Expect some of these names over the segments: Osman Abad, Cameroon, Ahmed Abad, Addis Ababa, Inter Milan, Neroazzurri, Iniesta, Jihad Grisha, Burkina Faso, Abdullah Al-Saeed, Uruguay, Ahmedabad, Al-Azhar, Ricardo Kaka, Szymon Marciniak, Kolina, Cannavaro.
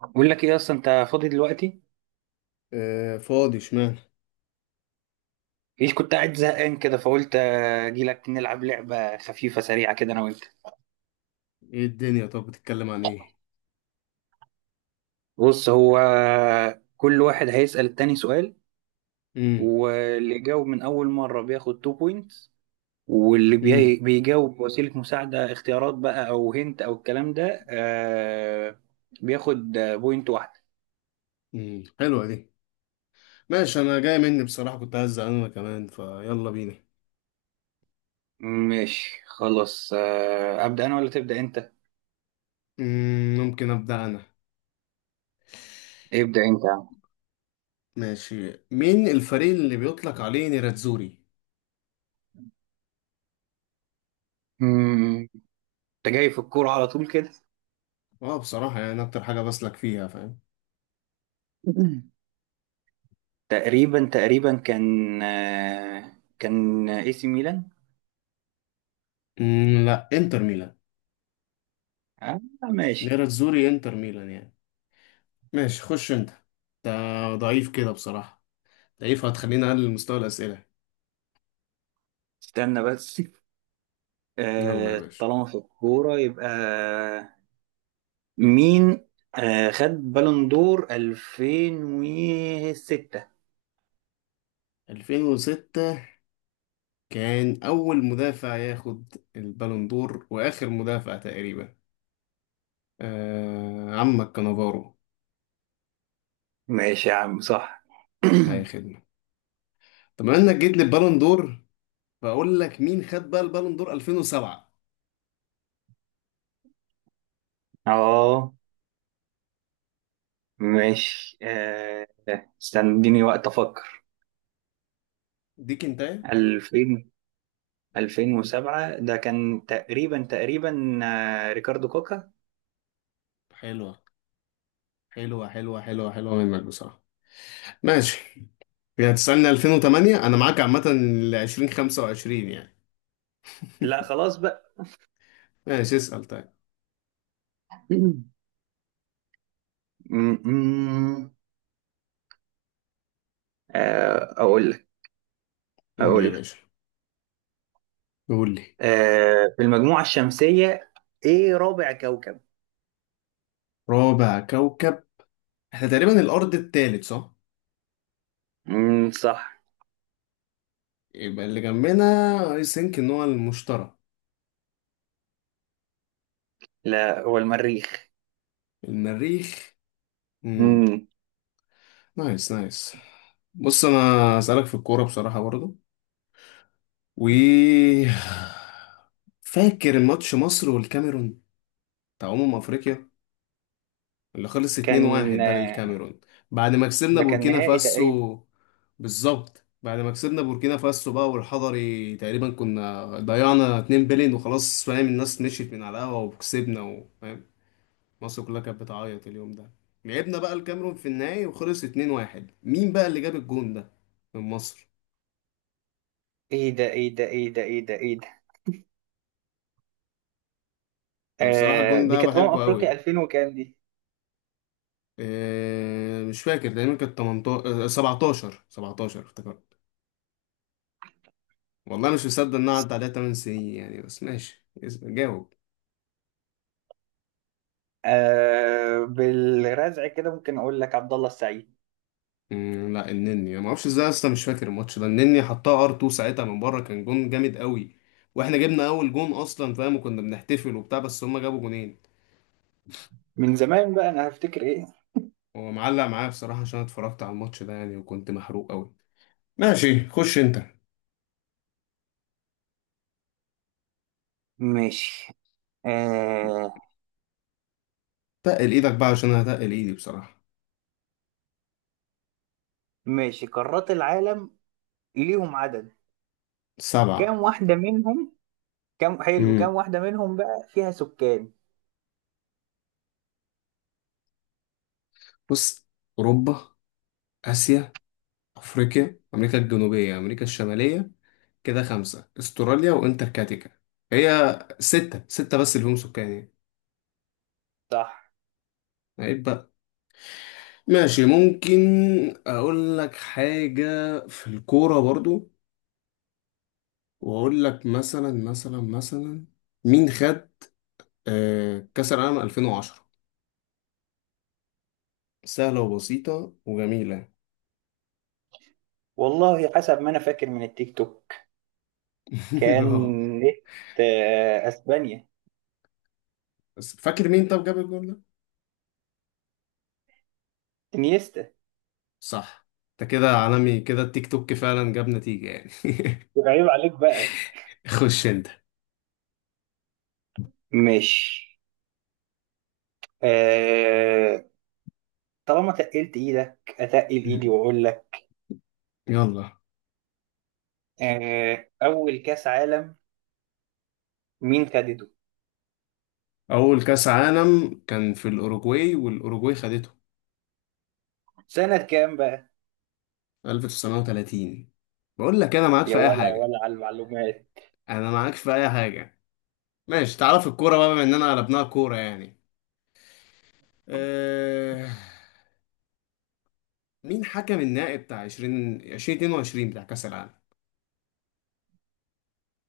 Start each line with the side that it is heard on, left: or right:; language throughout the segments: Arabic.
right: بقول لك ايه اصلا انت فاضي دلوقتي؟
left: آه، فاضي اشمعنى.
right: ايش كنت قاعد زهقان كده، فقلت اجي لك نلعب لعبه خفيفه سريعه كده انا وانت.
left: ايه الدنيا؟ طب بتتكلم عن ايه؟
right: بص كل واحد هيسأل التاني سؤال.
left: امم
right: واللي يجاوب من اول مره بياخد 2 بوينتس، واللي
left: امم
right: بيجاوب بوسيله مساعده، اختيارات بقى او هنت او الكلام ده، بياخد بوينت واحده.
left: حلوه دي. ماشي، انا جاي مني بصراحه، كنت عايز زعلان انا كمان فيلا بينا.
right: ماشي خلاص، ابدا انا ولا تبدا انت؟
left: ممكن ابدا انا.
right: ابدا انت يا عم.
left: ماشي، مين الفريق اللي بيطلق عليه نيراتزوري؟
right: مم، انت جاي في الكوره على طول كده؟
left: اه بصراحه يعني اكتر حاجه بسلك فيها، فاهم.
right: تقريبا تقريبا كان اي سي ميلان.
left: لا، انتر ميلان.
right: آه ماشي.
left: نيراتزوري انتر ميلان يعني. ماشي، خش انت. ده ضعيف كده بصراحه. ضعيف، هتخليني اقلل مستوى الاسئله.
right: استنى بس،
left: يلا يا
right: آه
left: باشا.
right: طالما في الكورة، يبقى مين؟ آه، خد بالون دور 2006؟
left: 2006. كان أول مدافع ياخد البالون دور وآخر مدافع تقريبا. آه، عمك كانافارو.
right: ماشي يا عم صح.
left: أي خدمة. طب بما إنك جيت للبالون دور، بقول لك مين خد بقى البالون دور 2007؟
right: اه ماشي آه. استنى اديني وقت افكر.
left: دي كنتاية.
right: 2000 2007 ده كان تقريبا تقريبا آه ريكاردو كوكا.
left: حلوة، حلوة حلوة حلوة حلوة منك بصراحة. ماشي. يعني تسألني 2008 أنا معاك عامة، ل 2025 يعني.
right: لا خلاص بقى.
left: ماشي، اسأل طيب.
right: م- م- أقول لك.
left: قول لي يا
right: أقول لك.
left: باشا. قول لي.
right: آه، في المجموعة الشمسية، إيه رابع كوكب؟
left: رابع كوكب. احنا تقريبا الأرض التالت، صح؟
right: مم، صح.
left: يبقى اللي جنبنا. اي ثينك ان هو المشتري.
right: لا هو المريخ.
left: المريخ. امم
right: مم.
left: نايس نايس. بص، انا اسالك في الكوره بصراحه برضو. و فاكر ماتش مصر والكاميرون، بتاع افريقيا اللي خلص
right: كان
left: 2-1 ده
right: آه،
left: للكاميرون، بعد ما كسبنا
right: ده كان
left: بوركينا
right: نهائي تقريبا.
left: فاسو. بالظبط، بعد ما كسبنا بوركينا فاسو بقى، والحضري تقريبا كنا ضيعنا 2 بلين وخلاص، فاهم، الناس مشيت من على القهوه وكسبنا، وفاهم، مصر كلها كانت بتعيط اليوم ده. لعبنا بقى الكاميرون في النهائي وخلص 2-1. مين بقى اللي جاب الجون ده من مصر؟
right: إيه ده إيه ده إيه ده إيه ده إيه ده.
left: انا بصراحة
right: آه،
left: الجون
right: دي
left: ده
right: كانت أمم
left: بحبه قوي
right: أفريقيا
left: يعني.
right: 2000 وكام دي؟
left: إيه، مش فاكر، تقريبا كانت 18 17 17 افتكرت. والله مش مصدق ان أنا عدى عليها 8 سنين يعني. بس ماشي، جاوب.
right: آه، بالرزع كده ممكن أقول لك عبد الله السعيد.
left: مم، لا، النني. انا ما اعرفش ازاي اصلا، مش فاكر الماتش ده. النني حطها ار 2 ساعتها من بره، كان جون جامد قوي. واحنا جبنا اول جون اصلا فاهم، وكنا بنحتفل وبتاع، بس هما جابوا جونين.
right: من زمان بقى، أنا هفتكر إيه؟
left: هو معلق معايا بصراحة عشان اتفرجت على الماتش ده يعني، وكنت محروق قوي. ماشي، خش انت.
right: ماشي آه.
left: تقل ايدك بقى عشان انا هتقل ايدي بصراحة.
right: ماشي، قارات العالم ليهم عدد. كام
left: سبعة.
right: واحدة منهم؟ كم حلو، كم
left: امم
right: واحدة منهم بقى فيها سكان؟
left: بص، اوروبا، اسيا، افريقيا، امريكا الجنوبية، امريكا الشمالية، كده خمسة، استراليا وانتاركتيكا. هي ستة. ستة بس اللي هم سكان يعني.
right: صح.
left: عيب بقى. ماشي. ممكن اقول لك حاجة في الكورة برضو، واقول لك مثلا مثلا مثلا. مين خد كأس العالم 2010؟ سهلة وبسيطة وجميلة.
right: والله حسب ما أنا فاكر من التيك توك، كان
left: اه.
right: نت آه، أسبانيا.
left: بس فاكر مين طب جاب الجول ده؟
right: انيستا.
left: صح. انت كده عالمي كده، التيك توك فعلا جاب نتيجة يعني.
right: يبقى عيب عليك بقى.
left: خش انت.
right: ماشي. آه... طالما تقلت إيدك، أتقل إيدي وأقول لك.
left: يلا.
right: أول كأس عالم مين خدته؟
left: أول كأس عالم كان في الأوروجواي، والأوروجواي خدته
right: سنة كام بقى؟
left: 1930. بقول لك أنا معاك
right: يا
left: في أي
right: ولا يا
left: حاجة.
right: ولا على المعلومات.
left: أنا معاك في أي حاجة. ماشي، تعرف الكورة بقى بما إننا قلبناها كورة يعني. أه... مين حكم النهائي بتاع 20 2022 بتاع كأس العالم؟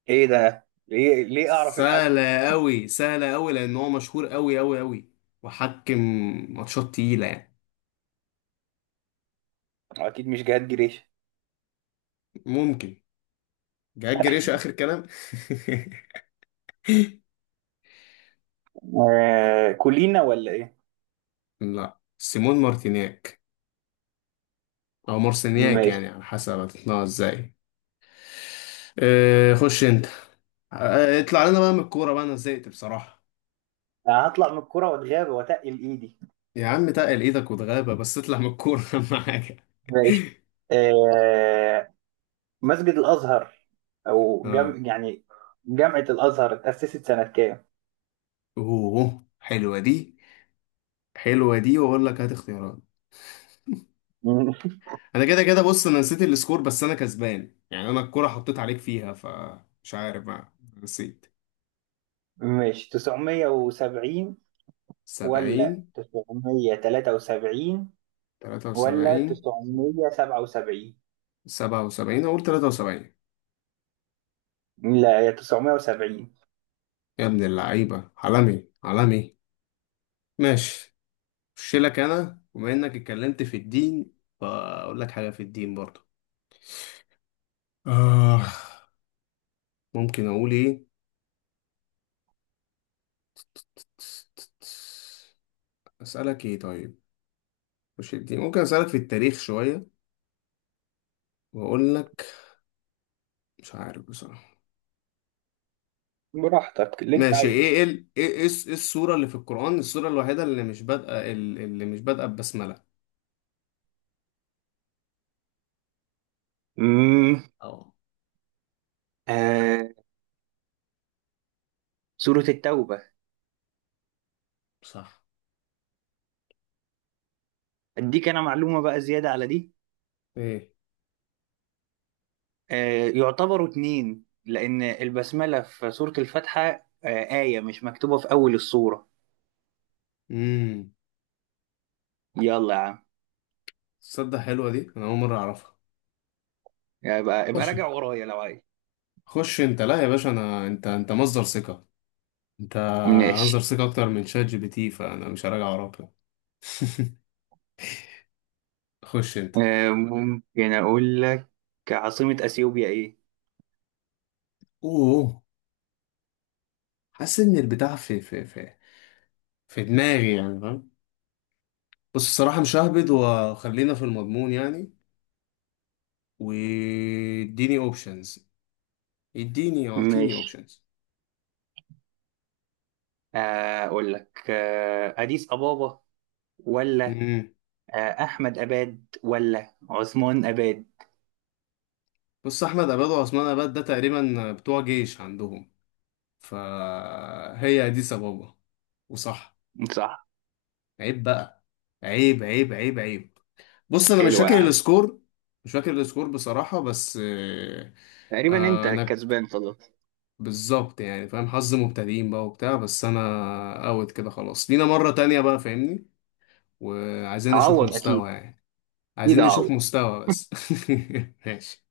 right: إيه ده؟ ليه أعرف الحكم؟
left: سهلة أوي، سهلة أوي، لأن هو مشهور أوي أوي أوي، وحكم ماتشات تقيلة يعني.
right: أكيد مش جهاد جريشة.
left: ممكن. جاك جريشة آخر كلام.
right: كولينا ولا إيه؟
left: لا، سيمون مارتينياك أو مارسينياك
right: ماشي.
left: يعني، على حسب هتتنقى ازاي. خش أنت. اطلع لنا بقى من الكورة بقى، أنا زهقت بصراحة.
right: يعني هطلع من الكوره واتغاب واتقل ايدي.
left: يا عم، تقل إيدك وتغابة بس اطلع من الكورة. أهم حاجة.
right: ماشي. آه، مسجد الازهر،
left: اه.
right: يعني جامعه الازهر اتاسست سنه كام؟
left: أوه، حلوة دي. حلوة دي، وأقول لك هات اختيارات. انا كده كده، بص، انا نسيت السكور بس انا كسبان يعني، انا الكرة حطيت عليك فيها فمش عارف بقى، نسيت.
right: مش 970؟ ولا
left: 70.
right: 973؟ ولا
left: 73.
right: 977؟
left: 77. اقول 73.
right: لا هي 970.
left: يا ابن اللعيبة، عالمي عالمي. ماشي. خش لك. انا بما انك اتكلمت في الدين، فاقول لك حاجة في الدين برضه. آه. ممكن اقول ايه؟ اسألك ايه طيب؟ مش الدين، ممكن اسألك في التاريخ شوية، واقول لك، مش عارف بصراحة.
right: براحتك اللي انت
left: ماشي. ايه
right: عايزه.
left: ايه ال... ايه ايه الس- إيه السورة اللي في القرآن، السورة الوحيدة اللي مش بادئة اللي مش بادئة ببسملة؟
right: امم.
left: اه.
right: آه. سورة التوبة.
left: صح.
right: اديك انا معلومة بقى زيادة على دي.
left: ايه.
right: آه، يعتبروا اتنين، لأن البسملة في سورة الفاتحة آية مش مكتوبة في أول السورة.
left: امم
right: يلا يا عم.
left: تصدق حلوة دي، انا اول مرة اعرفها.
right: يبقى ابقى
left: خش
right: راجع ورايا لو عايز.
left: خش انت. لا يا باشا، انا انت مصدر ثقة. انت مصدر
right: ماشي.
left: ثقة اكتر من شات جي بي تي، فانا مش هراجع وراك لا. خش انت.
right: آه، ممكن أقول لك عاصمة أثيوبيا إيه؟
left: اوه. حاسس ان البتاع في في دماغي يعني، فاهم. بص الصراحة، مش ههبد، وخلينا في المضمون يعني. واديني اوبشنز. يديني، يعطيني
right: ماشي.
left: اوبشنز.
right: أقول لك أديس أبابا، ولا
left: امم
right: أحمد أباد ولا عثمان أباد؟
left: بص، احمد اباد وعثمان اباد ده تقريبا بتوع جيش عندهم. فهي دي سبابة. وصح.
right: صح.
left: عيب بقى. عيب عيب عيب عيب. بص، انا مش
right: حلو يا
left: فاكر
right: عم.
left: السكور. مش فاكر السكور بصراحة بس
right: تقريبا أنت
left: انا
right: كسبان خلاص.
left: بالظبط يعني فاهم، حظ مبتدئين بقى وبتاع، بس انا اوت كده خلاص، لينا مرة تانية بقى فاهمني، وعايزين نشوف
right: أعوض أكيد.
left: مستوى يعني.
right: أكيد
left: عايزين نشوف
right: أعوض.
left: مستوى بس. ماشي.